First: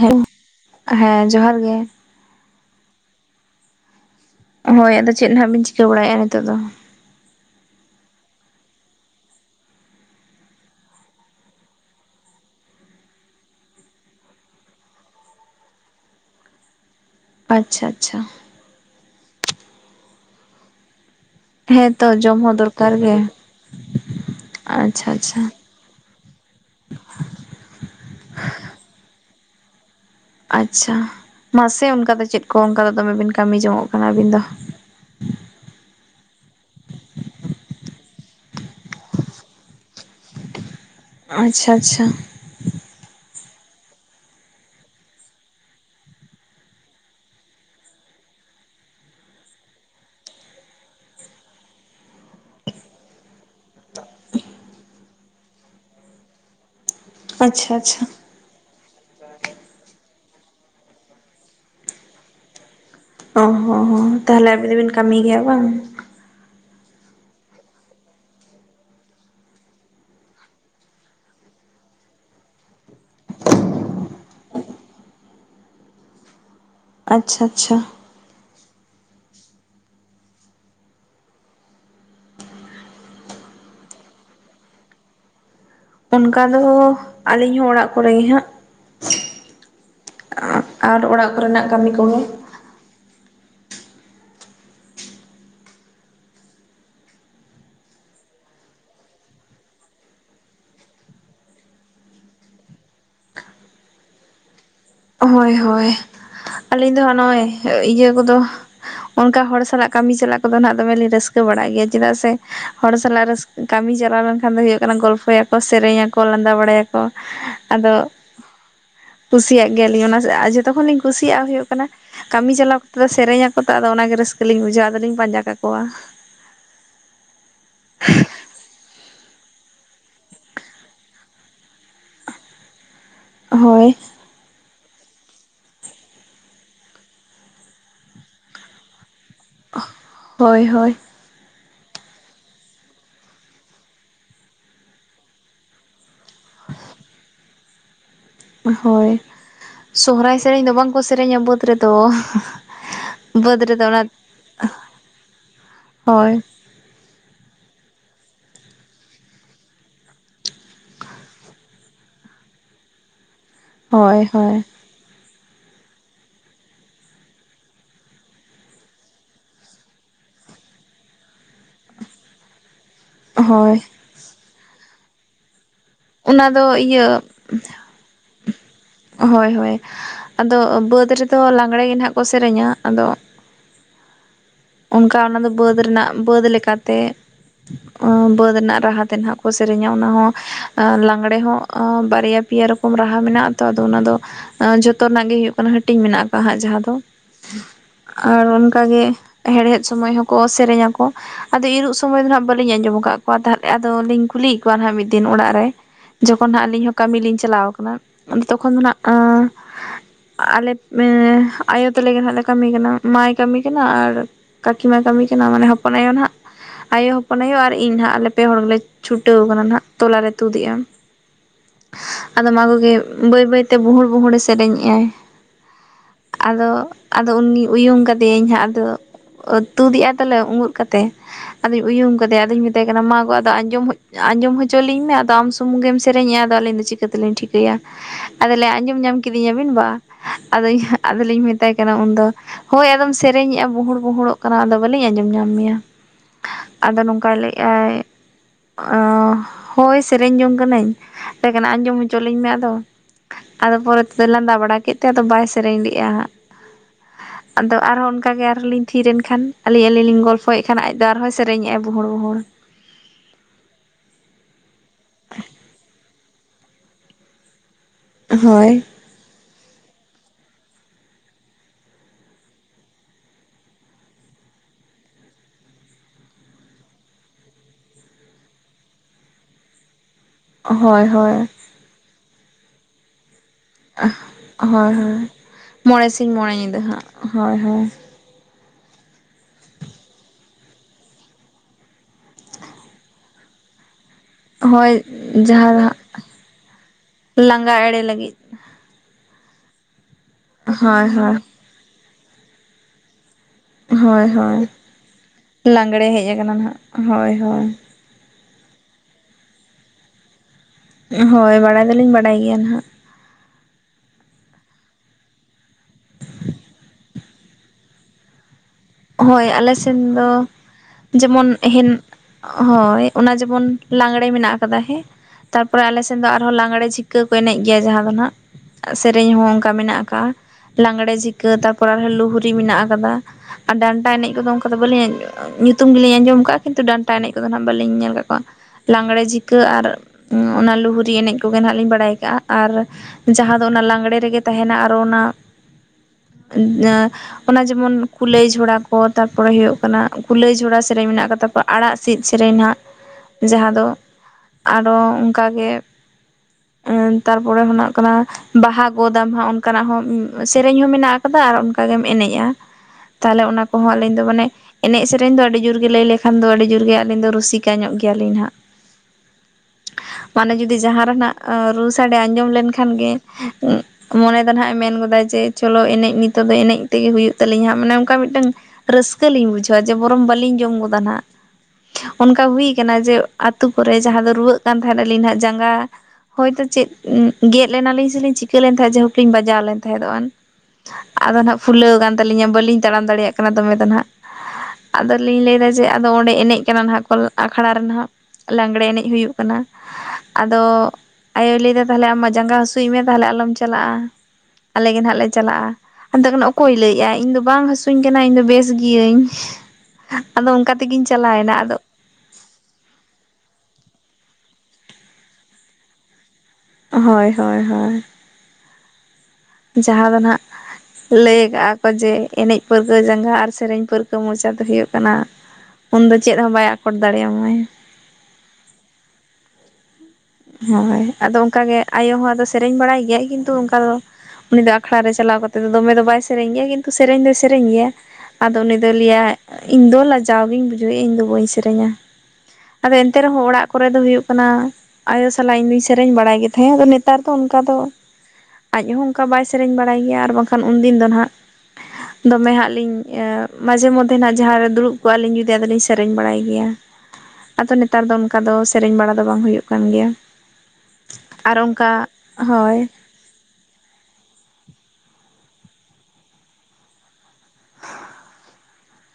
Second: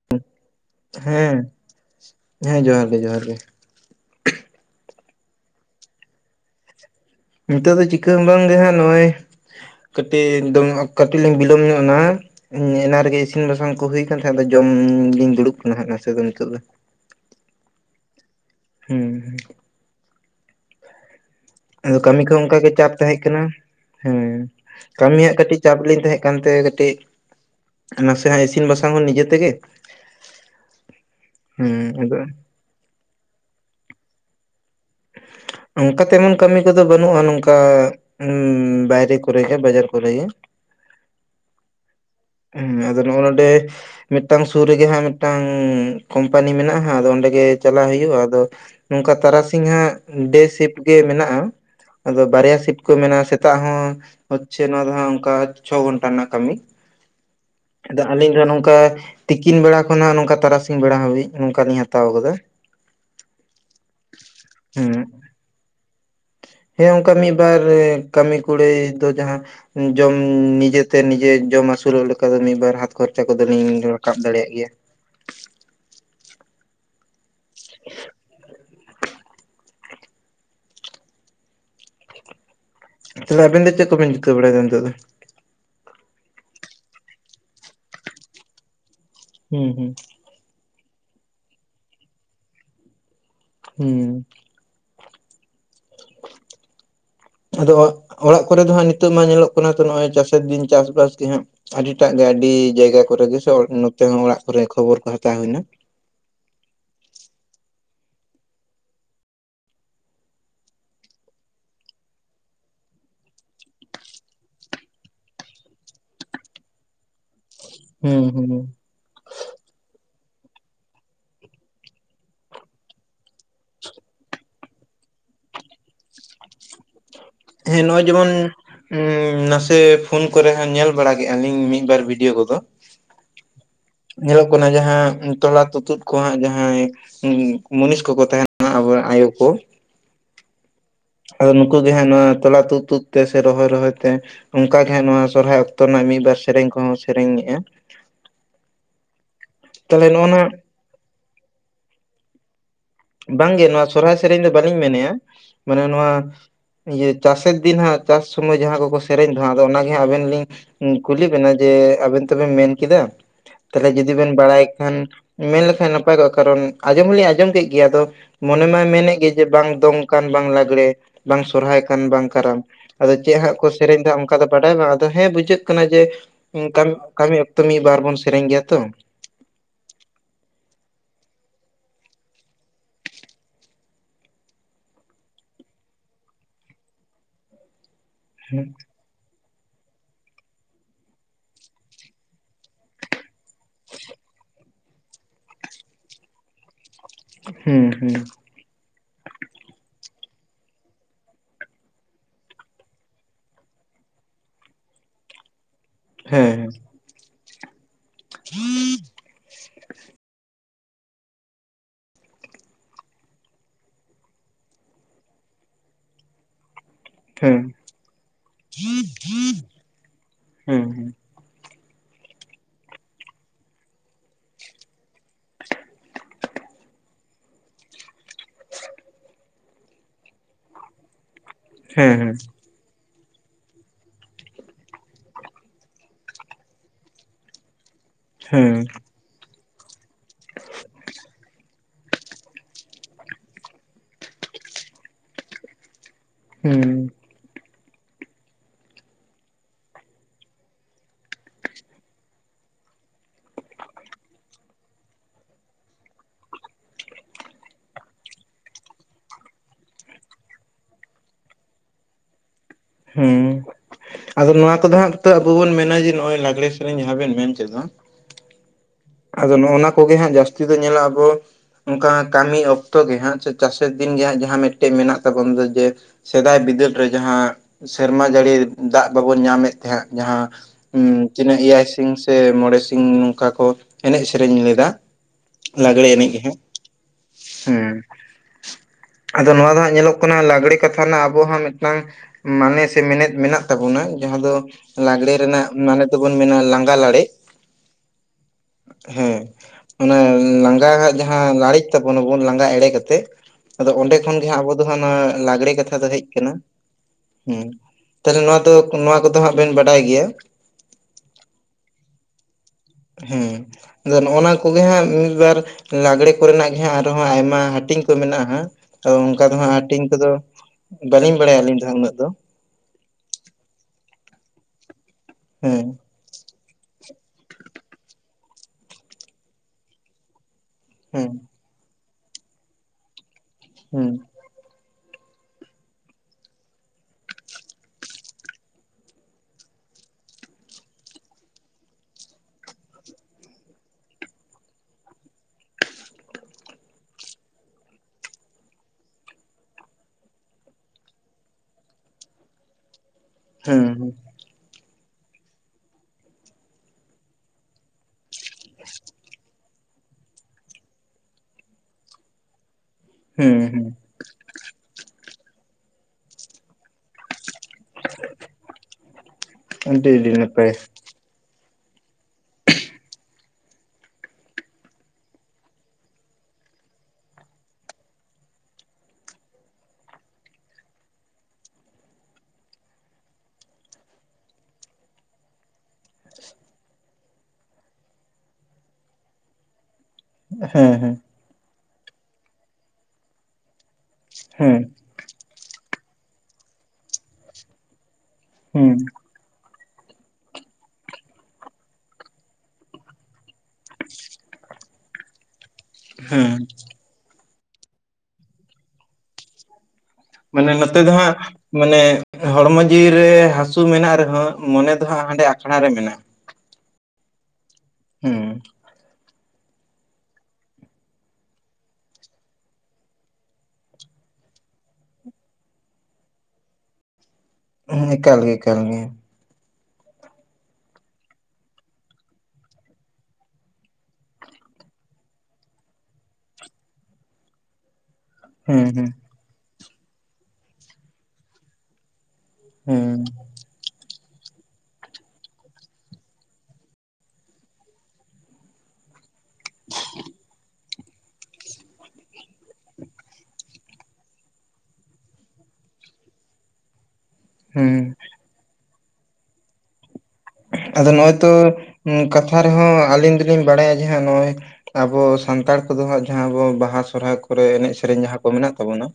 Hello ᱦᱮᱸ ᱡᱚᱦᱟᱨ ᱜᱮ ᱦᱮᱸ ᱡᱚᱦᱟᱨ ᱜᱮ ᱡᱚᱦᱟᱨ ᱜᱮ᱾ ᱦᱳᱭ ᱟᱫᱚ ᱪᱮᱫ ᱱᱟᱦᱟᱜ ᱵᱤᱱ ᱪᱤᱠᱟᱹ ᱵᱟᱲᱟᱭᱮᱜᱼᱟ ᱱᱤᱛᱚᱜ ᱫᱚ? ᱱᱤᱛᱚᱜ ᱫᱚ ᱪᱤᱠᱟᱹ ᱦᱚᱸ ᱵᱟᱝ ᱜᱮ ᱦᱟᱸᱜ ᱱᱚᱜᱼᱚᱭ ᱠᱟᱹᱴᱤᱡ ᱫᱚᱢᱮ ᱠᱟᱹᱴᱤᱡ ᱞᱤᱧ ᱵᱤᱞᱚᱢ ᱧᱚᱜ ᱱᱟᱜ ᱚᱱᱟ ᱨᱮᱜᱮ ᱤᱥᱤᱱ ᱵᱟᱥᱟᱝ ᱠᱚ ᱦᱩᱭ ᱟᱠᱟᱱ ᱛᱟᱦᱮᱸᱫ ᱟᱫᱚ ᱡᱚᱢ ᱞᱤᱧ ᱫᱩᱲᱩᱵ ᱠᱟᱱᱟ ᱦᱜ ᱱᱟᱥᱮ ᱫᱚ ᱱᱤᱛᱚᱜ ᱫᱚ᱾ ᱟᱪᱪᱷᱟ ᱟᱪᱪᱷᱟ᱾ ᱦᱩᱸᱻ ᱟᱫᱚ ᱦᱮᱸᱛᱚ ᱠᱟᱹᱢᱤ ᱠᱚᱦ ᱡᱚᱢ ᱚᱱᱠᱟ ᱦᱚᱸ ᱜᱮ ᱫᱚᱨᱠᱟᱨ ᱪᱟᱯ ᱛᱟᱦᱮᱸ ᱠᱟᱱᱟ ᱦᱮᱸ ᱟᱪᱪᱷᱟ ᱠᱟᱹᱢᱤᱭᱟᱜ ᱟᱪᱪᱷᱟ ᱠᱟᱹᱴᱤᱡ ᱪᱟᱯ ᱞᱤᱧ ᱛᱟᱦᱮᱸ ᱠᱟᱱ ᱛᱟᱦᱮᱸ ᱠᱟᱹᱴᱤᱡ ᱱᱟᱥᱮ ᱤᱥᱤᱱ ᱵᱟᱥᱟᱝ ᱦᱚᱸ ᱱᱤᱡᱮ ᱛᱮᱜᱮ᱾ ᱟᱪᱪᱷᱟ ᱢᱟᱥᱮ ᱦᱮᱸ ᱚᱱᱠᱟ ᱟᱫᱚ ᱫᱚ ᱪᱮᱫ ᱠᱚ ᱚᱱᱠᱟ ᱫᱚ ᱫᱚᱢᱮ ᱵᱤᱱ ᱠᱟᱹᱢᱤ ᱡᱚᱝᱚᱜ ᱠᱟᱱᱟ ᱟᱹᱵᱤᱱ ᱫᱚ? ᱚᱱᱠᱟ ᱛᱮᱢᱚᱱ ᱠᱟᱹᱢᱤ ᱠᱚᱫᱚ ᱵᱟᱹᱱᱩᱜᱼᱟ ᱱᱚᱝᱠᱟ ᱩᱢ ᱵᱟᱭᱨᱮ ᱠᱚᱨᱮ ᱜᱮ ᱵᱟᱡᱟᱨ ᱠᱚᱨᱮ ᱜᱮ᱾ ᱟᱪᱪᱷᱟ ᱟᱪᱪᱷᱟ᱾ ᱦᱮᱸ ᱟᱫᱚ ᱱᱚ ᱱᱚᱰᱮ ᱢᱤᱫᱴᱟᱝ ᱥᱩᱨ ᱨᱮᱜᱮ ᱦᱟᱜ ᱢᱤᱫᱴᱟᱝ ᱠᱳᱢᱯᱟᱱᱤ ᱢᱮᱱᱟᱜᱼᱟ ᱟᱫᱚ ᱚᱱᱰᱮᱜ ᱪᱟᱞᱟᱜ ᱦᱩᱭᱩᱜᱼᱟ ᱟᱫᱚ ᱱᱚᱝᱠᱟ ᱛᱟᱨᱟᱥᱤᱧᱦᱟᱜ ᱰᱮ ᱥᱤᱯᱴ ᱜᱮ ᱢᱮᱱᱟᱜᱼᱟ᱾ ᱟᱫᱚ ᱵᱟᱨᱭᱟ ᱥᱤᱯᱴ ᱠᱚ ᱢᱮᱱᱟᱜᱼᱟ ᱥᱮᱛᱟᱜ ᱦᱚᱸ᱾ ᱦᱚᱪᱪᱮᱱᱟ ᱫᱚ ᱚᱱᱠᱟ ᱪᱷᱚ ᱜᱷᱚᱱᱴᱟ ᱨᱮᱱᱟᱜ ᱠᱟᱹᱢᱤ᱾ ᱟᱪᱪᱷᱟ ᱟᱪᱪᱷᱟ ᱟᱫᱚ ᱟᱹᱞᱤᱧ ᱫᱚ ᱱᱚᱝᱠᱟ ᱛᱤᱠᱤᱱ ᱵᱮᱲᱟ ᱠᱷᱚᱱᱟᱜ ᱱᱚᱝᱠᱟ ᱛᱟᱨᱟᱥᱤᱧ ᱵᱮᱲᱟ ᱦᱟᱹᱵᱤᱡ ᱱᱚᱝᱠᱟᱞᱤᱤᱧ ᱦᱟᱛᱟᱣ ᱟᱠᱟᱫᱟ᱾ ᱚ ᱦᱚᱸ ᱛᱟᱦᱞᱮ ᱟᱵᱤᱱ ᱫᱚᱵᱤᱱ ᱦᱮᱸ ᱠᱟᱹᱢᱤ ᱜᱮᱭᱟ ᱵᱟᱝ? ᱦᱮᱸ ᱚᱱᱠᱟ ᱢᱤᱫ ᱵᱟᱨ ᱠᱟᱹᱢᱤ ᱠᱩᱲᱟᱹᱭ ᱫᱚ ᱡᱟᱦᱟᱸ ᱡᱚᱢ ᱱᱤᱡᱮᱛᱮ ᱱᱤᱡᱮ ᱡᱚᱢ ᱟᱹᱥᱩᱞᱚᱜ ᱞᱮᱠᱟ ᱫᱚ ᱢᱤᱫᱵᱟᱨ ᱦᱟᱛ ᱠᱷᱚᱨᱪᱟ ᱠᱚᱫᱚᱞᱤᱧ ᱨᱟᱠᱟᱵ ᱫᱟᱲᱮᱭᱟᱜ ᱜᱮᱭᱟ᱾ ᱟᱪᱪᱷᱟ ᱟᱪᱪᱷᱟ᱾ ᱛᱟᱞᱦᱮ ᱟᱵᱤᱱ ᱫᱚ ᱪᱮᱫ ᱠᱚᱵᱤᱱ ᱪᱤᱠᱟᱹ ᱵᱟᱲᱟᱭ ᱫᱟ ᱱᱤᱛᱚᱜ ᱫᱚ? ᱚᱱᱠᱟ ᱫᱚ ᱟᱞᱤᱧ ᱦᱚᱸ ᱚᱲᱟᱜ ᱠᱚᱨᱮᱜ ᱜᱮ ᱦᱟᱸᱜ᱾ ᱦᱩᱸ ᱦᱩᱸ᱾ ᱟᱨ ᱚᱲᱟᱜ ᱠᱚᱨᱮᱱᱟᱜ ᱠᱟᱹᱢᱤ ᱠᱚ᱾ ᱦᱩᱸ᱾ ᱟᱫᱚ ᱚᱲᱟᱜ ᱠᱚᱨᱮ ᱫᱚ ᱦᱟᱸᱜ ᱱᱤᱛᱚᱜ ᱢᱟ ᱧᱮᱞᱚᱜ ᱠᱟᱱᱟ ᱛᱚ ᱱᱚᱜᱚᱭ ᱪᱟᱥᱮᱫ ᱫᱤᱱ ᱪᱟᱥᱵᱟᱥ ᱜᱮᱦᱟᱸᱜ᱾ ᱟᱹᱰᱤᱴᱟᱜ ᱜᱮ ᱟᱹᱰᱤ ᱡᱟᱭᱜᱟ ᱠᱚᱨᱮ ᱜᱮ ᱥᱮ ᱱᱚᱛᱮ ᱦᱚᱸ ᱚᱲᱟᱜ ᱠᱚᱨᱮ ᱠᱷᱚᱵᱚᱨ ᱠᱚ ᱦᱟᱛᱟᱣ ᱦᱳᱭ ᱦᱩᱭᱱᱟ ᱦᱳᱭ ᱟᱹᱞᱤᱧ ᱫᱚ ᱱᱚᱜᱼᱚᱭ ᱤᱭᱟᱹ ᱠᱚᱫᱚ ᱚᱱᱠᱟ ᱦᱚᱲ ᱥᱟᱞᱟᱜ ᱠᱟᱹᱢᱤ ᱪᱟᱞᱟᱜ ᱠᱚᱫᱚ ᱱᱟᱦᱚᱜ ᱫᱚᱢᱮᱞᱤᱧ ᱨᱟᱹᱥᱠᱟᱹ ᱵᱟᱲᱟᱜ ᱜᱮᱭᱟ ᱥᱮ ᱦᱚᱲ ᱥᱟᱞᱟᱜ ᱨᱟᱹᱥ ᱠᱟᱹᱢᱤ ᱪᱟᱞᱟᱣ ᱞᱮᱱᱠᱷᱟᱱ ᱫᱚ ᱦᱩᱭᱩᱜ ᱠᱟᱱᱟ ᱜᱚᱞᱯᱷᱚᱭᱟᱠᱚ ᱥᱮᱨᱮᱧᱟᱠᱚ ᱞᱟᱸᱫᱟ ᱵᱟᱲᱟᱭᱟᱠᱚ᱾ ᱟᱫᱚ ᱦᱩᱸ ᱦᱩᱸ᱾ ᱠᱩᱥᱤᱭᱟᱜ ᱜᱮᱭᱟᱞᱤᱧ ᱚᱱᱟ ᱡᱚᱛᱚᱠᱷᱚᱱ ᱞᱤᱧ ᱠᱩᱥᱤᱭᱟᱜᱼᱟ ᱦᱩᱭᱩᱜ ᱠᱟᱱᱟ ᱠᱟᱹᱢᱤ ᱪᱟᱞᱟᱣ ᱠᱟᱛᱮᱫ ᱫᱚ ᱥᱮᱨᱮᱧ ᱟᱠᱚ ᱛᱚ ᱟᱫᱚ ᱚᱱᱟᱜ ᱜᱮ ᱨᱟᱹᱥᱠᱟᱹ ᱞᱤᱧ ᱵᱩᱡᱷᱟᱹᱣᱟ ᱟᱫᱚᱞᱤᱧ ᱯᱟᱸᱡᱟ ᱠᱟᱠᱚᱣᱟ᱾ [inaudible] ᱦᱮᱸ ᱱᱚᱜᱼᱚᱭ ᱡᱮᱢᱚᱱ ᱱᱟᱥᱮ ᱯᱷᱳᱱ ᱠᱚᱨᱮ ᱦᱚᱸ ᱧᱮᱞ ᱵᱟᱲᱟ ᱠᱮᱫᱼᱟ ᱞᱤᱧ ᱢᱤᱫᱵᱟᱨ ᱵᱷᱤᱰᱭᱳ ᱠᱚᱫᱚ᱾᱾ ᱦᱳᱭ᱾ ᱧᱮᱞᱚᱜ ᱠᱟᱱᱟ ᱡᱟᱦᱟᱸ ᱛᱚᱞᱟ ᱛᱩᱛᱩᱫ ᱠᱚ ᱦᱟᱸᱜ ᱡᱟᱦᱟᱸᱭ ᱢᱩᱱᱤᱥ ᱠᱚᱠᱚ ᱛᱟᱦᱮᱱᱟ ᱟᱵᱚᱨᱮᱱ ᱟᱭᱚ ᱠᱚ᱾ ᱦᱳᱭ ᱦᱳᱭ᱾ ᱟᱫᱚ ᱱᱩᱠᱩ ᱜᱮ ᱦᱟᱜ ᱱᱚᱣᱟ ᱛᱚᱞᱟ ᱛᱩᱫ ᱛᱩᱫ ᱛᱮ ᱥᱮ ᱨᱚᱦᱚᱭ ᱨᱚᱦᱚᱭ ᱛᱮ᱾ ᱚᱱᱠᱟᱜᱮ ᱦᱟᱸᱜ ᱱᱚᱣᱟ ᱥᱚᱨᱦᱟᱭ ᱚᱠᱛᱚ ᱨᱮᱱᱟᱜ ᱢᱤᱫᱵᱟᱨ ᱥᱮᱨᱮᱧ ᱠᱚᱦᱚᱸ ᱥᱮᱨᱮᱧᱮᱜᱼᱟ᱾ ᱦᱳᱭ ᱛᱟᱦᱚᱞᱮ ᱱᱚᱜᱼᱚ ᱥᱚᱦᱨᱟᱭ ᱱᱟ ᱥᱮᱨᱮᱧ ᱫᱚ ᱵᱟᱝᱠᱚ ᱥᱮᱨᱮᱧᱟ ᱵᱟᱹᱫᱽ ᱨᱮᱫᱚ᱾ ᱵᱟᱹᱫᱽ ᱵᱟᱝᱜᱮ ᱨᱮᱫᱚ ᱱᱚᱣᱟ ᱚᱱᱟ ᱥᱚᱨᱦᱟᱭ ᱥᱮᱨᱮᱧ ᱫᱚ ᱵᱟᱹᱞᱤᱧ ᱢᱮᱱᱮᱫᱼᱟ ᱢᱟᱱᱮ ᱱᱚᱣᱟ ᱦᱳᱭ ᱤᱭᱟᱹ ᱪᱟᱥᱮᱫ ᱫᱤᱱ ᱦᱟᱸᱜ ᱪᱟᱥ ᱥᱚᱢᱚᱭ ᱡᱟᱦᱟᱸ ᱠᱚᱠᱚ ᱥᱮᱨᱮᱧ ᱫᱚ ᱦᱟᱸᱜ ᱟᱫᱚ ᱚᱱᱟ ᱜᱮ ᱦᱟᱸᱜ ᱟᱵᱮᱱ ᱞᱤᱧ ᱠᱩᱞᱤ ᱵᱮᱱᱟ ᱡᱮ ᱟᱵᱮᱱ ᱛᱚᱵᱮᱱ ᱢᱮᱱ ᱠᱮᱫᱟ ᱛᱟᱦᱚᱞᱮ ᱡᱩᱫᱤ ᱦᱳᱭ ᱵᱮᱱ ᱦᱳᱭ ᱵᱟᱲᱟᱭ ᱠᱷᱟᱱ ᱢᱮᱱ ᱞᱮᱠᱷᱟᱱ ᱱᱟᱯᱟᱭ ᱠᱚᱜᱼᱟ ᱠᱟᱨᱚᱱ ᱟᱸᱚᱢ ᱦᱚᱸᱞᱤᱧ ᱟᱸᱚᱢ ᱠᱮᱫᱼᱼ ᱜᱮ ᱟᱫᱚ ᱢᱚᱱᱮ ᱢᱟᱭ ᱢᱮᱱᱮᱫ ᱜᱮ ᱡᱮ ᱵᱟᱝ ᱫᱚᱝ ᱠᱟᱱ ᱵᱟᱝ ᱞᱟᱜᱽᱲᱮ ᱵᱟᱝ ᱥᱚᱨᱦᱟᱭ ᱠᱟᱱ ᱵᱟᱝ ᱠᱟᱨᱟᱢ। ᱟᱫᱚ ᱪᱮᱫ ᱦᱟᱸᱜ ᱠᱚ ᱦᱳᱭ ᱥᱮᱨᱮᱧᱮᱫᱟ ᱚᱱᱠᱟ ᱫᱚ ᱵᱟᱰᱟᱭ ᱵᱟᱝ ᱟᱫᱚ ᱦᱮᱸ ᱵᱩᱡᱷᱟᱹᱜ ᱠᱟᱱᱟ ᱡᱮ ᱚᱱᱟ ᱦᱩᱸ ᱫᱚ ᱠᱟᱢ ᱤᱭᱟᱹ ᱠᱟᱹᱢᱤ ᱚᱠᱛᱚ ᱢᱤᱫᱵᱟᱨ ᱵᱚᱱ ᱥᱮᱨᱮᱧ ᱜᱮᱭᱟ ᱛᱚ। ᱦᱳᱭ ᱦᱳᱭ ᱟᱫᱚ ᱵᱟᱹᱫᱽ ᱨᱮᱫᱚ ᱞᱟᱜᱽᱲᱮ ᱜᱮ ᱱᱟᱦᱟᱜ ᱠᱚ ᱥᱮᱨᱮᱧᱟ ᱟᱫᱚᱼᱼ ᱚᱱᱠᱟ ᱚᱱᱟ ᱫᱚ ᱵᱟᱹᱫᱽ ᱨᱮᱱᱟᱜ ᱵᱟᱹᱫᱽ ᱞᱮᱠᱟᱛᱮ ᱵᱟᱹᱫᱽ ᱦᱩᱸ ᱨᱮᱱᱟᱜ ᱨᱟᱦᱟᱼᱼ ᱛᱮ ᱱᱟᱦᱟᱜ ᱠᱚ ᱥᱮᱨᱮᱧᱟ ᱚᱱᱟ ᱦᱚᱸ ᱞᱟᱜᱽᱲᱮ ᱦᱚᱸ ᱵᱟᱨᱭᱟ ᱯᱮᱭᱟ ᱨᱚᱠᱚᱢ ᱨᱟᱦᱟ ᱢᱮᱱᱟᱜᱼᱟᱼᱼ ᱛᱚ ᱟᱫᱚ ᱚᱱᱟ ᱫᱚ ᱡᱷᱚᱛᱚ ᱨᱮᱱᱟᱜ ᱜᱮ ᱦᱩᱭᱩᱜ ᱠᱟᱱᱟ ᱦᱟᱹᱴᱤᱧ ᱢᱮᱱᱟᱜ ᱦᱟᱠᱟᱫᱟ ᱡᱟᱦᱟᱸ ᱫᱚ ᱦᱩᱸ ᱟᱨ ᱚᱱᱠᱟᱜ ᱜᱮ ᱦᱮᱲᱦᱮᱫ ᱥᱚᱢᱚᱭ ᱦᱚᱸᱠᱚ ᱥᱮᱨᱮᱧᱟ ᱠᱚ। ᱟᱫᱚ ᱤᱨᱚᱜ ᱥᱚᱢᱚᱭ ᱫᱚ ᱦᱟᱸᱜ ᱵᱟᱹᱞᱤᱧ ᱟᱸᱡᱚᱢ ᱟᱠᱟᱫ ᱠᱚᱣᱟ ᱛᱟᱦᱚᱞᱮ ᱟᱫᱚ ᱞᱤᱧ ᱠᱩᱞᱤ ᱮᱫ ᱠᱚᱣᱟ ᱦᱟᱸᱜ ᱢᱤᱫ ᱫᱤᱱ ᱚᱲᱟᱜ ᱨᱮ ᱦᱮᱸ ᱡᱚᱠᱷᱚᱱ ᱦᱟᱜ ᱟᱹᱞᱤᱧ ᱦᱚᱸ ᱠᱟᱹᱢᱤ ᱞᱤᱧ ᱪᱟᱞᱟᱣ ᱟᱠᱟᱱᱟ ᱛᱚᱠᱷᱚᱱ ᱫᱚ ᱱᱟᱦᱟᱜ ᱟᱞᱮᱼᱼ ᱟᱭᱳ ᱛᱟᱞᱮ ᱜᱮ ᱱᱟᱦᱟᱜ ᱞᱮ ᱠᱟᱹᱢᱤ ᱠᱟᱱᱟ ᱢᱟᱭ ᱠᱟᱹᱢᱤ ᱠᱟᱱᱟ ᱟᱨᱼᱼ ᱠᱟᱹᱠᱤᱢᱟ ᱠᱟᱹᱢᱤ ᱠᱟᱱᱟ ᱢᱟᱱᱮ ᱦᱚᱯᱚᱱ ᱟᱭᱳ ᱱᱟᱦᱟᱜ ᱟᱭᱳ ᱦᱮᱸ ᱦᱚᱯᱚᱱ ᱟᱭᱳ ᱦᱮᱸ ᱟᱨᱼᱼ ᱤᱧ ᱦᱟᱸᱜ ᱟᱞᱮ ᱯᱮ ᱦᱚᱲ ᱜᱮᱞᱮ ᱪᱷᱩᱴᱟᱹᱣ ᱟᱠᱟᱱᱟ ᱱᱟᱦᱟᱜ ᱛᱚᱞᱟ ᱞᱮ ᱛᱩᱫᱮᱜᱼᱟ᱾ ᱦᱮᱸ ᱟᱫᱚ ᱢᱟ ᱜᱚᱜᱮ ᱵᱟᱹᱭ ᱵᱟᱹᱭᱛᱮ ᱵᱩᱦᱩᱲ ᱵᱩᱦᱩᱲᱮ ᱥᱮᱨᱮᱧᱮᱜᱼ ᱟᱭ ᱟᱫᱚ ᱟᱫᱚ ᱩᱱ ᱜᱤᱧ ᱩᱭᱩᱝ ᱠᱟᱫᱮᱭᱟᱹᱧ ᱦᱟᱸᱜ ᱟᱫᱚ। ᱛᱩᱫᱮᱜᱟᱭ ᱛᱟᱦᱚᱞᱮ ᱩᱜᱩᱫ ᱠᱟᱛᱮᱫ ᱟᱫᱚᱧ ᱦᱮᱸ ᱩᱭᱩᱝ ᱦᱮᱸ ᱠᱟᱫᱮᱭᱟ ᱟᱫᱚᱧ ᱢᱮᱛᱟᱭ ᱠᱟᱱᱟ ᱢᱟ ᱜᱚ ᱟᱫᱚ ᱟᱸᱡᱚᱢᱼᱼ ᱟᱸᱡᱚᱢ ᱦᱚᱪᱚ ᱞᱤᱧ ᱢᱮ ᱟᱫᱚ ᱟᱢ ᱥᱩᱢᱩᱝ ᱜᱮᱢ ᱥᱮᱨᱮᱧᱮᱜᱼᱟ ᱟᱫᱚ ᱟᱹᱞᱤᱧ ᱫᱚ ᱪᱤᱠᱟᱹ ᱛᱮᱞᱤᱧ ᱴᱷᱤᱠᱟᱹᱭᱟ। ᱟᱚᱭ ᱞᱟᱹᱭ ᱦᱮᱸ ᱟᱸᱡᱚᱢ ᱧᱟᱢᱼᱼ ᱠᱤᱫᱤᱧᱟᱵᱤᱱ ᱵᱟ ᱟᱫᱚ ᱟᱫᱚᱞᱤᱧ ᱢᱮᱛᱟᱭ ᱠᱟᱱᱟ ᱩᱱᱫᱚ ᱦᱳᱭ ᱟᱫᱚᱢ ᱥᱮᱨᱮᱧᱮᱫᱼᱟ ᱵᱩᱦᱩᱲᱼᱼ ᱜᱩᱦᱩᱲᱚᱜ ᱠᱟᱱᱟ ᱟᱫᱚ ᱵᱟᱹᱞᱤᱧ ᱟᱸᱡᱚᱢ ᱧᱟᱢ ᱢᱮᱭᱟ ᱟᱫᱚ ᱦᱩᱸ ᱱᱚᱝᱠᱟᱭ ᱞᱟᱹᱭᱮᱫ ᱟᱭ ᱦᱳᱭ ᱥᱮᱨᱮᱧ ᱡᱚᱝ ᱠᱟᱹᱱᱟᱹᱧ ᱛᱟᱦᱚᱞᱮ ᱠᱷᱟᱱ ᱟᱸᱡᱚᱢ ᱦᱚᱪᱚ ᱞᱤᱧ ᱢᱮ ᱟᱫᱚ। ᱟᱫᱚ ᱯᱚᱨᱮ ᱛᱮᱫᱚ ᱞᱟᱸᱫᱟ ᱵᱟᱲᱟ ᱠᱮᱫ ᱛᱮ ᱟᱫᱚ ᱵᱟᱭ ᱥᱮᱨᱮᱧ ᱞᱮᱫᱼᱟ ᱦᱟᱸᱜ ᱟᱫᱚ ᱟᱨᱦᱚᱸ ᱚᱱᱠᱟ ᱜᱮ ᱟᱨᱦᱚᱸ ᱞᱤᱧ ᱛᱷᱤᱨ ᱮᱱ ᱠᱷᱟᱱ ᱟᱹᱞᱤᱧ ᱟᱹᱞᱤᱧ ᱜᱚᱞᱯᱷᱚᱭᱮᱫ ᱠᱷᱟᱱ ᱟᱡ ᱫᱚ ᱟᱨᱦᱚᱸ ᱥᱮᱨᱮᱧᱮᱫᱼᱟ ᱵᱩᱦᱩᱲ ᱵᱩᱦᱩᱲ। ᱦᱩᱸ ᱟᱫᱚ ᱱᱚᱣᱟ ᱠᱚᱫᱚ ᱦᱟᱸᱜ ᱛᱚ ᱟᱵᱚ ᱵᱚᱱ ᱢᱮᱱᱟ ᱡᱮ ᱱᱚᱜᱼᱚᱭ ᱞᱟᱜᱽᱲᱮ ᱥᱮᱨᱮᱧ ᱡᱟᱦᱟᱸ ᱵᱮᱱ ᱢᱮᱱ ᱠᱮᱫᱟ ᱦᱳᱭ ᱟᱫᱚ ᱱᱚᱜᱼᱱᱟ ᱠᱚᱜᱮ ᱦᱟᱸᱜ ᱡᱟᱹᱥᱛᱤ ᱫᱚ ᱧᱮᱞᱟ ᱟᱵᱚᱼᱼ ᱚᱱᱠᱟ ᱠᱟᱹᱢᱤ ᱚᱠᱛᱚ ᱜᱮ ᱦᱟᱸᱜ ᱥᱮ ᱪᱟᱥᱮᱨ ᱫᱤᱱ ᱜᱮ ᱦᱟᱸᱜ ᱡᱟᱦᱟᱸ ᱢᱤᱫᱴᱮᱡ ᱢᱮᱱᱟᱜ ᱛᱟᱵᱚᱱ ᱫᱚ ᱡᱮ ᱥᱮᱫᱟᱭ ᱵᱤᱫᱟᱹᱞ ᱨᱮ ᱡᱟᱦᱟᱸ ᱥᱮᱨᱢᱟ ᱡᱟᱹᱲᱤ ᱫᱟᱜ ᱵᱟᱵᱚᱱ ᱧᱟᱢᱮᱫ ᱛᱟᱦᱮᱸᱫ ᱡᱟᱦᱟᱸ ᱦᱳᱭ ᱦᱳᱭ ᱛᱤᱱᱟᱹᱜ ᱮᱭᱟᱭ ᱥᱤᱧ ᱥᱮ ᱢᱚᱬᱮ ᱥᱤᱧ ᱚᱱᱠᱟ ᱠᱚ ᱮᱱᱮᱡ ᱥᱮᱨᱮᱧ ᱦᱳᱭ ᱞᱮᱫᱟ ᱦᱳᱭ ᱢᱚᱬᱮ ᱞᱟᱜᱽᱲᱮ ᱮᱱᱮᱡ ᱥᱤᱧ ᱜᱮ ᱢᱚᱬᱮ ᱧᱤᱫᱟᱹ ᱦᱟᱸᱜ ᱦᱳᱭ ᱦᱳᱭ ᱦᱮᱸ [unintelligible] ᱟᱫᱚ ᱱᱚᱣᱟ ᱫᱚ ᱦᱟᱸᱜ ᱧᱮᱞᱚᱜ ᱠᱟᱱᱟ ᱞᱟᱜᱽᱲᱮ ᱠᱟᱛᱷᱟ ᱨᱮᱱᱟᱜ ᱟᱵᱚ ᱦᱚᱸ ᱢᱤᱫᱴᱟᱝ ᱢᱟᱱᱮ ᱥᱮ ᱢᱮᱱᱮᱫ ᱢᱮᱱᱟᱜᱼᱼ ᱛᱟᱵᱚᱱᱟ ᱡᱟᱦᱟᱸ ᱫᱚ ᱦᱳᱭ ᱞᱟᱜᱽᱲᱮ ᱨᱮᱱᱟ ᱡᱟᱦᱟᱸ ᱦᱟᱸᱜ ᱢᱮᱱᱟ ᱫᱚᱵᱚᱱ ᱢᱮᱱᱟ ᱞᱟᱸᱜᱟ ᱞᱟᱲᱮᱡ ᱞᱟᱸᱜᱟ ᱮᱲᱮ ᱞᱟᱹᱜᱤᱫ ᱦᱮᱸ ᱚᱱᱟ ᱞᱟᱸᱜᱟ ᱦᱳᱭ ᱦᱳᱭ ᱡᱟᱦᱟᱸ ᱞᱟᱲᱮᱡ ᱛᱟᱵᱚ ᱱᱟᱵᱚ ᱡᱟᱦᱟᱸ ᱞᱟᱸᱜᱟ ᱮᱲᱮ ᱠᱟᱛᱮᱫ ᱟᱫᱚ ᱚᱱᱰᱮ ᱦᱳᱭ ᱠᱷᱚᱱ ᱜᱮ ᱦᱳᱭ ᱦᱟᱸᱜ ᱟᱵᱚ ᱫᱚ ᱦᱟᱸᱜ ᱱᱚᱣᱟ ᱞᱟᱜᱽᱲᱮ ᱠᱟᱛᱷᱟ ᱫᱚ ᱦᱮᱡ ᱠᱟᱱᱟ ᱟᱠᱟᱱᱟ ᱱᱟᱦᱟᱜ ᱦᱳᱭ ᱦᱳᱭ ᱦᱮᱸ ᱛᱟᱦᱚᱞᱮ ᱱᱚᱣᱟ ᱫᱚ ᱱᱚᱣᱟ ᱠᱚᱫᱚ ᱦᱟᱸᱜ ᱵᱮᱱ ᱵᱟᱰᱟᱭ ᱜᱮᱭᱟ? ᱦᱳᱭ ᱵᱟᱲᱟᱭ ᱫᱚᱞᱤᱧ ᱵᱟᱰᱟᱭ ᱜᱮᱭᱟ ᱱᱟᱦᱟᱜ। ᱦᱩᱸ ᱟᱫᱚ ᱱᱚᱜᱼᱱᱟ ᱠᱚᱜᱮ ᱦᱟᱸᱜ ᱢᱤᱫᱵᱟᱨ ᱞᱟᱜᱽᱲᱮ ᱠᱚᱨᱮᱱᱟᱜ ᱜᱮ ᱦᱟᱸᱜ ᱟᱨᱦᱚᱸ ᱟᱭᱢᱟ ᱦᱟᱹᱴᱤᱧ ᱠᱚ ᱢᱮᱱᱟᱜᱼᱟ ᱦᱟᱸᱜ ᱛᱚ ᱚᱱᱠᱟ ᱦᱳᱭ ᱫᱚ ᱟᱞᱮ ᱦᱟᱸᱜ ᱥᱮᱱ ᱦᱟᱴᱤᱝ ᱫᱚ ᱠᱚᱫᱚ ᱵᱟᱹᱞᱤᱧ ᱡᱮᱢᱚᱱ ᱵᱟᱲᱟᱭᱟ ᱟᱹᱞᱤᱧ ᱫᱚᱦᱟᱸᱜ ᱦᱮᱱ ᱩᱱᱟᱹᱜ ᱫᱚ ᱦᱳᱭ ᱚᱱᱟ ᱡᱮᱢᱚᱱ ᱞᱟᱜᱽᱲᱮ ᱢᱮᱱᱟᱜ ᱟᱠᱟᱫᱟ ᱦᱮᱸ ᱛᱟᱨᱯᱚᱨᱮ ᱦᱮᱸ ᱟᱞᱮ ᱥ ᱮᱫᱽ ᱫᱚ ᱟᱨᱦᱚᱸ ᱞᱟᱜᱽᱬᱮ ᱪᱷᱤᱠᱟᱹ ᱠᱚ ᱮᱱᱮᱡᱽ ᱜᱮᱭᱟ ᱡᱟᱦᱟᱸ ᱫᱚ ᱦᱟᱜ ᱥᱮᱨᱮᱧ ᱦᱚᱸ ᱚᱱᱠᱟ ᱢᱮᱱᱟᱜ ᱟᱠᱟᱜ-ᱟ᱾ ᱞᱟᱝᱜᱬᱮ ᱦᱮᱸ ᱡᱷᱤᱠᱟᱹ ᱛᱟᱨᱯᱚᱨᱮ ᱟᱨᱦᱚᱸ ᱞᱩᱦᱨᱤ ᱢᱮᱱᱟᱜ ᱟᱠᱟᱫᱟ ᱟᱨ ᱰᱟᱱᱴᱟ ᱦᱮᱸ ᱮᱱᱮᱡᱽ ᱠᱚᱫᱚ ᱚ ᱠᱟᱫᱚ ᱵᱟᱹᱞᱤᱧ ᱟᱸᱧ, ᱧᱩᱛᱩᱢ ᱜᱮᱞᱤᱧ ᱟᱸᱡᱚᱢ ᱠᱟᱜᱼᱟ ᱠᱤᱱᱛᱩ ᱰᱟᱱᱴᱟ ᱮᱱᱮᱡ ᱠᱚᱫᱚ ᱱᱦᱟᱜ ᱵᱟᱹᱞᱤᱧ ᱧᱮᱞ ᱠᱟᱫ ᱠᱚᱣᱟ᱾ ᱞᱟᱝᱜᱲᱮ ᱡᱷᱤᱠᱟᱹ ᱟᱨ ᱚᱱᱟ ᱞᱩᱦᱨᱤ ᱮᱱᱮᱡᱽ ᱠᱚᱜᱮ ᱱᱦᱟᱜ ᱞᱤᱧ ᱵᱟᱲᱟᱭ ᱠᱟᱜᱼᱟ ᱟᱨ ᱡᱟᱦᱟᱸ ᱫᱚ ᱚᱱᱟ ᱞᱟᱝᱜᱲᱮ ᱨᱮᱜᱮ ᱛᱟᱦᱮᱱᱟ ᱟᱨᱚ ᱚᱱᱟ ᱡᱮ ᱚᱱᱟ ᱡᱮᱢᱚᱱ᱾ ᱠᱩᱞᱟᱹᱭ ᱡᱷᱚᱲᱟ ᱠᱚ ᱛᱟᱨᱯᱚᱨᱮ ᱦᱩᱭᱩᱜ ᱠᱩᱞᱟᱹᱭ ᱡᱷᱚᱲᱟ ᱠᱚ ᱛᱟᱨ ᱯᱚᱨᱮ ᱦᱩᱭᱩᱜ ᱠᱟᱱᱟ ᱠᱩᱲᱟᱹᱭ ᱡᱦᱚᱲᱟ ᱥᱮᱨᱮᱧ ᱢᱮᱱᱟᱜ ᱟᱠᱟᱫᱟ ᱛᱚ ᱟᱲᱟᱜ ᱥᱤᱫ ᱥᱮᱨᱮᱧ ᱱᱦᱟᱸᱜ᱾ ᱡᱟᱦᱟᱸ ᱫᱚ ᱦᱮᱸ ᱟᱨᱚ ᱚᱱᱠᱟᱜᱮ ᱛᱟᱨᱯᱚᱨᱮ ᱢᱮᱱᱟᱜ ᱠᱟᱱᱟ᱾ ᱵᱟᱦᱟ ᱜᱚᱫᱟᱢ ᱦᱟᱸᱜ ᱚᱱᱠᱟᱱᱟᱜ ᱦᱚᱸ ᱥᱮᱨᱮᱧ ᱦᱚᱸ ᱢᱮᱱᱟᱜ ᱟᱠᱟᱫᱟ ᱟᱨ ᱚᱱᱠᱟ ᱜᱮᱢ ᱮᱱᱮᱡᱽᱼᱟ᱾ ᱛᱟᱦᱚᱞᱮ ᱦᱮᱸ ᱚᱱᱟ ᱦᱮᱸ ᱠᱚᱦᱚᱸ ᱟᱹᱞᱤᱧ ᱫᱚ ᱢᱟᱱᱮ ᱮᱱᱮᱡ ᱥᱮᱨᱮᱧ ᱫᱚ ᱟᱹᱰᱤ ᱡᱳᱨ ᱜᱮ ᱞᱟᱹᱭ ᱞᱮᱠᱷᱟᱱ ᱫᱚ ᱟᱹᱰᱤ ᱡᱳᱨ ᱜᱮ ᱟᱹᱞᱤᱧ ᱫᱚ ᱨᱩᱥᱤ ᱠᱟᱹ ᱧᱚᱜ ᱜᱮᱭᱟᱞᱤᱧ ᱱᱦᱟᱸᱜ ᱟᱹᱰᱤ ᱟᱹᱰᱤ ᱢᱟᱱᱮ ᱱᱟᱯᱟᱭ ᱡᱩᱫᱤ ᱡᱟᱦᱟᱸ ᱨᱮ ᱱᱦᱟᱜ ᱨᱩ ᱥᱟᱰᱮ ᱟᱸᱡᱚᱢ ᱞᱮᱱᱠᱷᱟᱱ ᱜᱮ᱾ ᱢᱚᱱᱮ ᱫᱚ ᱦᱟᱸᱜ ᱮ ᱢᱮᱱ ᱜᱚᱫᱟ ᱡᱮ ᱪᱚᱞᱚ ᱮᱱᱮᱡᱽ ᱱᱤᱛᱚᱜ ᱫᱚ ᱮᱱᱮᱡᱽ ᱛᱮᱜᱮ ᱦᱩᱭᱩᱜ ᱛᱟᱹᱟᱞᱤᱧᱟ ᱦᱟᱸᱜ ᱢᱟᱱᱮ ᱚᱱᱠᱟ ᱢᱤᱫᱴᱟᱝ ᱨᱟᱹᱥᱠᱟᱹ ᱞᱤᱧ ᱵᱩᱡᱷᱟᱹᱣᱟ ᱡᱮ ᱵᱚᱨᱚᱢ ᱵᱟᱹᱞᱤᱧ ᱡᱚᱢ ᱜᱚᱫᱟ ᱱᱦᱟᱸᱜ᱾ ᱚᱱᱠᱟ ᱦᱩᱭ ᱟᱠᱟᱱᱟ ᱡᱮ ᱟᱹᱛᱩ ᱠᱚᱨᱮ ᱡᱟᱦᱟᱸ ᱫᱚ ᱨᱩᱣᱟᱹᱜ ᱠᱟᱱ ᱛᱟᱦᱮᱫᱽ ᱟᱹᱞᱤᱧ ᱱᱦᱟᱜ ᱡᱟᱸᱜᱟ ᱦᱳᱭᱛᱚ ᱪᱮᱫ ᱜᱮᱫ ᱞᱮᱱᱟ ᱥᱤᱞᱤᱧ ᱪᱤᱠᱟᱹ ᱞᱮᱱ ᱛᱟᱦᱮᱸᱫᱽ ᱡᱟᱦᱳᱠᱞᱤᱧ ᱵᱟᱡᱟᱣ ᱞᱮᱱ ᱛᱟᱦᱮᱸᱫᱚᱜ ᱟᱱ᱾ ᱦᱮᱸ ᱦᱮᱸ ᱟᱫᱚ ᱱᱦᱟᱸᱜ ᱯᱷᱩᱞᱟᱹᱣ ᱟᱠᱟᱱ ᱛᱟᱹᱞᱤᱧᱟ ᱵᱟᱹᱞᱤᱧ ᱛᱟᱲᱟᱢ ᱫᱟᱲᱮᱭᱟᱜ ᱠᱟᱱᱟ ᱫᱚᱢᱮ ᱫᱚ ᱱᱦᱟᱸᱜ᱾ ᱦᱮᱸ᱾ ᱟᱫᱚᱞᱤᱧ ᱞᱟᱹᱭ ᱮᱫᱟ ᱡᱮ ᱟᱫᱚ ᱚᱸᱰᱮ ᱮᱱᱮᱡ ᱠᱟᱱᱟ ᱱᱟᱜ ᱠᱚ ᱟᱠᱷᱲᱟ ᱨᱮ ᱱᱟᱜ ᱞᱟᱝᱜᱲᱮ ᱦᱮᱸ ᱮᱱᱮᱡᱽ ᱦᱩᱭᱩᱜ ᱠᱟᱱᱟ, ᱟᱫᱚ ᱟᱭᱳᱭ ᱞᱟᱹᱭᱫᱟ ᱛᱟᱦᱚᱞᱮ ᱟᱢ-ᱢᱟ ᱡᱟᱸᱜᱟ ᱦᱟᱹᱥᱩᱭᱮᱫᱽ ᱢᱮᱭᱟ ᱛᱟᱦᱚᱞᱮ ᱟᱞᱚᱢ ᱪᱟᱞᱟᱜᱼᱟ, ᱟᱞᱮ ᱜᱮ ᱱᱦᱟᱸᱜ ᱞᱮ ᱪᱟᱞᱟᱜᱼᱟ᱾ ᱢᱮᱛᱟᱜ ᱠᱟᱱᱟ ᱦᱮᱸ ᱚᱠᱚᱭ ᱞᱟᱹᱭᱮᱫᱽᱼᱟᱭ ᱤᱧ ᱫᱚ ᱵᱟᱝ ᱦᱟᱹᱥᱩᱭᱤᱧ ᱠᱟᱱᱟ ᱤᱧ ᱫᱚ ᱵᱮᱥ ᱜᱤᱭᱟᱹᱧ᱾ ᱟᱫᱚ ᱢᱟᱱᱮ ᱚᱱᱠᱟ ᱱᱚᱛᱮ ᱛᱮᱜᱤᱧ ᱫᱚ ᱦᱟᱸᱜ ᱪᱟᱞᱟᱣᱮᱱᱟ ᱟᱫᱚ ᱢᱟᱱᱮ ᱦᱚᱲᱢᱚ ᱡᱤᱣᱤ ᱨᱮ ᱦᱟᱹᱥᱩ ᱢᱮᱱᱟᱜ ᱨᱮᱦᱚᱸ ᱢᱚᱱᱮ ᱫᱚ ᱦᱟᱸᱜ ᱦᱟᱸᱰᱮ ᱟᱠᱷᱲᱟ ᱨᱮ ᱢᱮᱱᱟᱜᱼᱟ᱾ ᱦᱳᱭ-ᱦᱳᱭ-ᱦᱳᱭ᱾ ᱦᱮᱸ᱾ ᱡᱟᱦᱟᱸᱫᱚ ᱱᱦᱟᱜ ᱞᱟᱹᱭ ᱟᱠᱟᱜ ᱟᱠᱚ ᱡᱮ ᱮᱱᱮᱡᱽ ᱯᱟᱹᱨᱠᱟᱹᱣ ᱡᱟᱸᱜᱟ ᱟᱨ ᱥᱮᱨᱮᱧ ᱯᱟᱹᱨᱠᱟᱹᱣ ᱢᱚᱪᱟ ᱫᱚ ᱦᱩᱭᱩᱜ ᱠᱟᱱᱟ ᱩᱱᱫᱚ ᱪᱮᱫ ᱦᱚᱸ ᱵᱟᱭ ᱟᱠᱚᱴ ᱫᱟᱲᱮᱭᱟᱢᱟᱭ᱾ ᱦᱮᱸ ᱮᱠᱟᱞ ᱜᱮ ᱮᱠᱟᱞ ᱜᱮ᱾ ᱦᱳᱭ ᱟᱭᱳ ᱦᱚᱸ ᱟᱫᱚ ᱥᱮᱨᱮᱧ ᱵᱟᱲᱟᱭ ᱜᱮᱭᱟᱭ ᱠᱤᱱᱛᱩ ᱚᱱᱠᱟ ᱫᱚ ᱩᱱᱤ ᱫᱚ ᱟᱠᱷᱲᱟ ᱨᱮ ᱪᱟᱞᱟᱣ ᱠᱟᱛᱮ ᱫᱚ ᱫᱚᱢᱮ ᱫᱚ ᱵᱟᱭ ᱥᱮᱨᱮᱧ ᱜᱮᱭᱟ ᱠᱤᱱᱛᱩ ᱥᱮᱨᱮᱧ ᱫᱚᱭ ᱥᱮᱨᱮᱧ ᱜᱮᱭᱟ᱾ ᱟᱫᱚ ᱩᱱᱤ ᱦᱮᱸ ᱫᱚᱭ ᱦᱮᱸ ᱞᱟᱹᱭᱟ ᱤᱧ ᱫᱚ ᱞᱟᱡᱟᱣ ᱜᱤᱧ ᱵᱩᱡᱦᱟᱸᱣᱮᱜ-ᱟ ᱤᱧ ᱫᱚ ᱵᱟᱹᱧ ᱥᱮᱨᱮᱧᱟ᱾ ᱟᱫᱚ ᱮᱱᱛᱮ ᱦᱮᱸ ᱨᱮᱦᱚᱸ ᱚᱲᱟᱜ ᱠᱚᱨᱮ ᱫᱚ ᱦᱩᱭᱩᱜ ᱠᱟᱱᱟ᱾ ᱟᱭᱳ ᱥᱟᱞᱟᱜ ᱤᱧ ᱫᱚᱧ ᱥᱮᱨᱮᱧ ᱵᱟᱲᱟᱭ ᱜᱮ ᱛᱟᱦᱮᱸᱫ ᱟᱫᱚ ᱱᱮᱛᱟᱨ ᱫᱚ ᱚᱱᱠᱟ ᱫᱚ ᱟᱡ ᱦᱚᱸ ᱚᱱᱠᱟ ᱵᱟᱭ ᱥ ᱮᱨᱮᱧ ᱵᱟᱲᱟᱭ ᱜᱮᱭᱟ ᱟᱨ ᱵᱟᱝᱠᱷᱟᱱ ᱩᱱᱫᱤᱱ ᱫᱚ ᱱᱦᱟᱸᱜ ᱫᱚᱢᱮ ᱦᱟᱸᱜ ᱞᱤᱧ ᱢᱟᱡᱷᱮ ᱢᱚᱫᱽ ᱱᱚᱜ-ᱚᱭ ᱱᱦᱟᱜ ᱡᱟᱦᱟᱸ ᱨᱮ ᱫᱩᱲᱩᱵᱽ ᱠᱚᱜᱼᱟᱞᱤᱧ ᱡᱩᱫᱤ ᱟᱫᱚᱞᱤᱧ ᱥᱮᱨᱮᱧ ᱵᱟᱲᱟᱭ ᱜᱮᱭᱟ ᱟᱫᱚ ᱦᱮᱸ ᱱᱮᱛᱟᱨ ᱫᱚ ᱚᱱᱠᱟ ᱫᱚ ᱥᱮᱨᱮᱧ ᱵᱟᱲᱟ ᱫᱚ ᱵᱟᱝ ᱦᱩᱭᱩᱜ ᱠᱟᱱ ᱜᱮᱭᱟ᱾ ᱟᱫᱚ ᱱᱚᱜᱼᱚᱭ ᱛᱚ ᱟᱨ ᱚᱱᱠᱟ ᱠᱟᱛᱷᱟ ᱦᱳᱭ ᱨᱮᱦᱚᱸ ᱟᱹᱞᱤᱧ ᱫᱚᱞᱤᱧ ᱵᱟᱲᱟᱭᱟ ᱡᱮ ᱦᱟᱸᱜ ᱱᱚᱜᱼᱚᱭ ᱟᱵᱚ ᱥᱟᱱᱛᱟᱲ ᱠᱚᱫᱚ ᱦᱟᱸᱜ ᱡᱟᱦᱟᱸ ᱵᱚ ᱵᱟᱦᱟ ᱥᱚᱦᱨᱟᱭ ᱠᱚᱨᱮ ᱮᱱᱮᱡᱽ ᱥᱮᱨᱮᱧ ᱡᱟᱦᱟᱸ ᱠᱚ ᱢᱮᱱᱟᱜ ᱛᱟᱵᱚᱱᱟ᱾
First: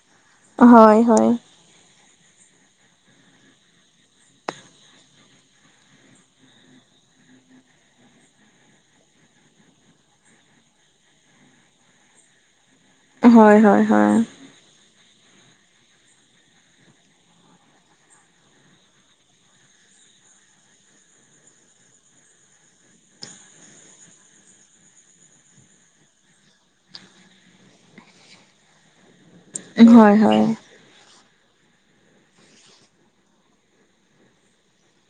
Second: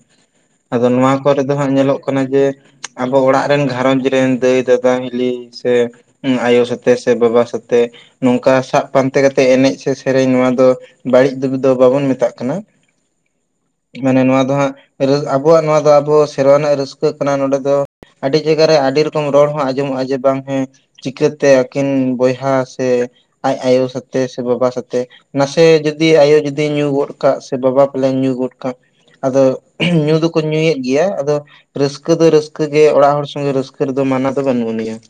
ᱟᱫᱚ ᱦᱳᱭ ᱦᱳᱭ ᱱᱚᱣᱟ ᱠᱚᱨᱮ ᱫᱚ᱾ ᱦᱟᱸᱜ ᱧᱮᱞᱚᱜ ᱠᱟᱱᱟ ᱡᱮ ᱟᱵᱚ ᱚᱲᱟᱜ ᱨᱮᱱ ᱜᱷᱟᱨᱚᱸᱡᱽ ᱨᱮᱱ ᱫᱟᱹᱭ ᱫᱟᱫᱟ ᱦᱤᱞᱤ ᱥᱮ ᱟᱭᱳ ᱥᱟᱛᱮ ᱥᱮ ᱵᱟᱵᱟ ᱥᱟᱛᱮ ᱱᱚᱝᱠᱟ ᱥᱟᱵᱽ ᱯᱟᱱᱛᱮ ᱠᱟᱛᱮᱜ ᱮᱱᱮᱡᱽ ᱥᱮ ᱥᱮᱨᱮᱧ ᱱᱚᱣᱟ ᱫᱚ ᱵᱟᱹᱲᱤᱡ ᱫᱩᱜᱤ ᱫᱚ ᱵᱟᱵᱚᱱ ᱢᱮᱛᱟᱜ ᱠᱟᱱᱟ, ᱦᱳᱭ ᱦᱳᱭ ᱢᱟᱱᱮ ᱦᱳᱭ ᱱᱚᱣᱟ ᱫᱚ ᱦᱟᱸᱜ ᱟᱵᱚᱣᱟᱜ ᱱᱚᱣᱟ ᱫᱚ ᱟᱵᱚ ᱥᱮᱨᱣᱟ ᱨᱮᱱᱟᱜ ᱨᱟᱹᱥᱠᱟᱹᱜ ᱠᱟᱱᱟ ᱱᱚᱰᱮ ᱫᱚ ᱟᱹᱰᱤ ᱡᱟᱭᱜᱟ ᱨᱮ ᱟᱹᱰᱤ ᱨᱚᱠᱚᱢ ᱨᱚᱲ ᱦᱚᱸ ᱟᱸᱡᱚᱢᱚᱜ-ᱟ ᱡᱮ, ᱵᱟᱝ ᱦᱮᱸ ᱪᱤᱠᱟᱹᱛᱮ ᱟᱹᱠᱤᱱ ᱵᱚᱭᱦᱟ ᱥᱮ ᱟᱡ ᱟᱭᱳ ᱥᱟᱛᱮ ᱥᱮ ᱵᱟᱵᱟ ᱥᱟᱛᱮ ᱱᱟᱥᱮ ᱡᱩᱫᱤ ᱟᱭᱳ ᱡᱩᱫᱤ ᱧᱩ ᱜᱚᱫ ᱠᱟᱜ ᱥᱮ ᱵᱟᱵᱟ ᱯᱟᱞᱮ ᱧᱩ ᱜᱚᱫ ᱠᱟᱜ ᱟᱫᱚ ᱦᱳᱭ ᱧᱩ ᱦᱳᱭ ᱫᱚᱠᱚ ᱦᱳᱭ ᱧᱩᱭᱮᱫ ᱜᱮᱭᱟ, ᱟᱫᱚ ᱨᱟᱹᱥᱠᱟᱹ ᱫᱚ ᱨᱟᱹᱥᱠᱟᱹ ᱜᱮ ᱚᱲᱟᱜ ᱦᱚᱲ ᱥᱚᱸᱜᱮ ᱨᱟᱹᱥᱠᱟᱹ ᱨᱮᱫᱚ ᱢᱟᱱᱟ ᱫᱚ ᱵᱟᱹᱱᱩᱜ‌ ᱟᱱᱤᱡ-ᱟ ᱾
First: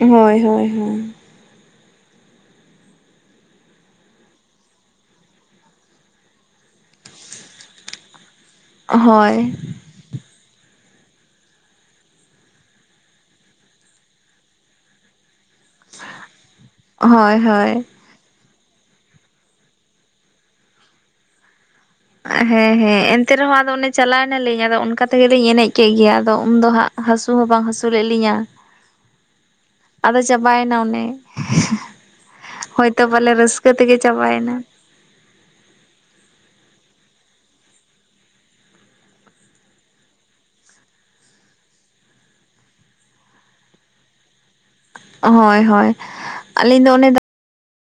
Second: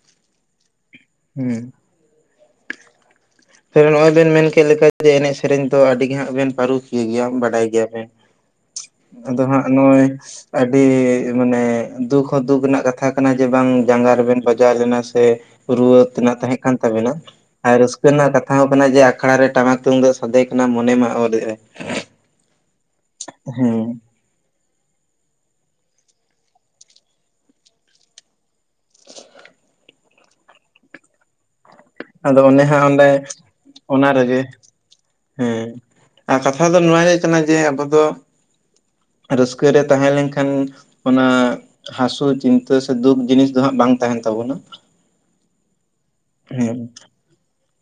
ᱦᱳᱭ ᱦᱳᱭ ᱦᱳᱭ᱾ ᱦᱩᱸ᱾ ᱥᱮ ᱱᱚᱜᱼᱚᱭ ᱵᱮᱱ ᱢᱮᱱ ᱠᱮᱫ ᱞᱮᱠᱟ ᱡᱮ, ᱮᱱᱮᱡ ᱥᱮᱨᱮᱧ ᱫᱚ ᱟᱹᱰᱤ ᱜᱮ ᱦᱟᱸᱜ ᱵᱮᱱ ᱯᱟᱹᱨᱩᱠᱷᱤᱭᱟᱹ ᱜᱮᱭᱟ ᱵᱟᱰᱟᱭ ᱜᱮᱭᱟ ᱵᱮᱱ ᱾ ᱟᱫᱚ ᱦᱳᱭ ᱦᱟᱸᱜ ᱱᱚᱜ-ᱚᱭ ᱟᱹᱰᱤ ᱢᱟᱱᱮ ᱫᱩᱠ ᱦᱚᱸ ᱫᱩᱠ ᱨᱮᱱᱟᱜ ᱠᱟᱛᱷᱟ ᱠᱟᱱᱟ ᱡᱮ ᱵᱟᱝ ᱡᱟᱸᱜᱟ ᱨᱮ ᱵᱮᱱ ᱵᱟᱡᱟᱣ ᱞᱮᱱᱟ ᱥᱮ ᱨᱩᱣᱟᱹ ᱛᱮᱱᱟᱜ ᱛᱟᱦᱮᱸ ᱠᱟᱱ ᱛᱟᱵᱮᱱᱟ ᱾ ᱦᱳᱭ ᱦᱳᱭ᱾ ᱟᱨ ᱨᱟᱹᱥᱠᱟᱹ ᱨᱮᱱᱟᱜ ᱠᱟᱛᱷᱟ ᱦᱚᱸ ᱠᱟᱱᱟ ᱡᱮ, ᱟᱠᱷᱲᱟ ᱨᱮ ᱴᱟᱢᱟᱠ ᱛᱩᱢᱫᱟᱜ ᱥᱟᱫᱮ ᱠᱟᱱᱟ ᱢᱚᱱᱮ ᱢᱟ ᱚᱨ ᱮᱜ ᱟᱭ ᱾ ᱦᱮᱸ ᱦᱮᱸ, ᱮᱱᱛᱮ ᱨᱮᱦᱚᱸ ᱟᱫᱚ ᱚᱱᱮ ᱪᱟᱞᱟᱠ ᱱᱟᱞᱤᱧ ᱟᱫᱚ ᱚᱱᱠᱟ ᱛᱮᱜᱮ ᱞᱤᱧ ᱮᱱᱮᱡ ᱠᱮᱫ ᱜᱮᱭᱟ, ᱟᱫᱚ ᱩᱱᱫᱚ ᱦᱟᱸᱜ ᱦᱟᱹᱥᱩ ᱦᱚᱸ ᱵᱟᱝ ᱦᱟᱹᱥᱩ ᱞᱮᱜ‌ ᱞᱤᱧᱟᱹ ᱾ ᱟᱫᱚ ᱪᱟᱵᱟᱭᱮᱱᱟ ᱚᱱᱮ ᱾ ᱟᱫᱚ ᱚᱱᱮ ᱦᱟᱸᱜ ᱚᱸᱰᱮ ᱚᱱᱟ ᱨᱮᱜᱮ ᱪᱟᱵᱟᱭᱮᱱᱟ ᱦᱮᱸ, ᱟᱨ ᱠᱟᱛᱷᱟ ᱫᱚ ᱱᱚᱣᱟ‌ ᱜᱮ ᱠᱟᱱᱟ ᱡᱮ ᱟᱵᱚ ᱫᱚ ᱨᱟᱹᱥᱠᱟᱹ ᱨᱮ ᱛᱟᱦᱮᱸ ᱞᱮᱱ ᱠᱷᱟᱱ ᱚᱱᱟ ᱦᱟᱹᱥᱩ, ᱪᱤᱱᱛᱟᱹ ᱥᱮ ᱫᱩᱠ ᱡᱤᱱᱤᱥ ᱫᱚ ᱦᱟᱸᱜ ᱵᱟᱝ ᱛᱟᱦᱮᱱ ᱛᱟᱵᱚᱱᱟ ᱾ ᱦᱳᱭ ᱦᱳᱭ ᱾ ᱟᱹᱞᱤᱧ ᱫᱚ ᱚᱱᱮ ᱫᱚ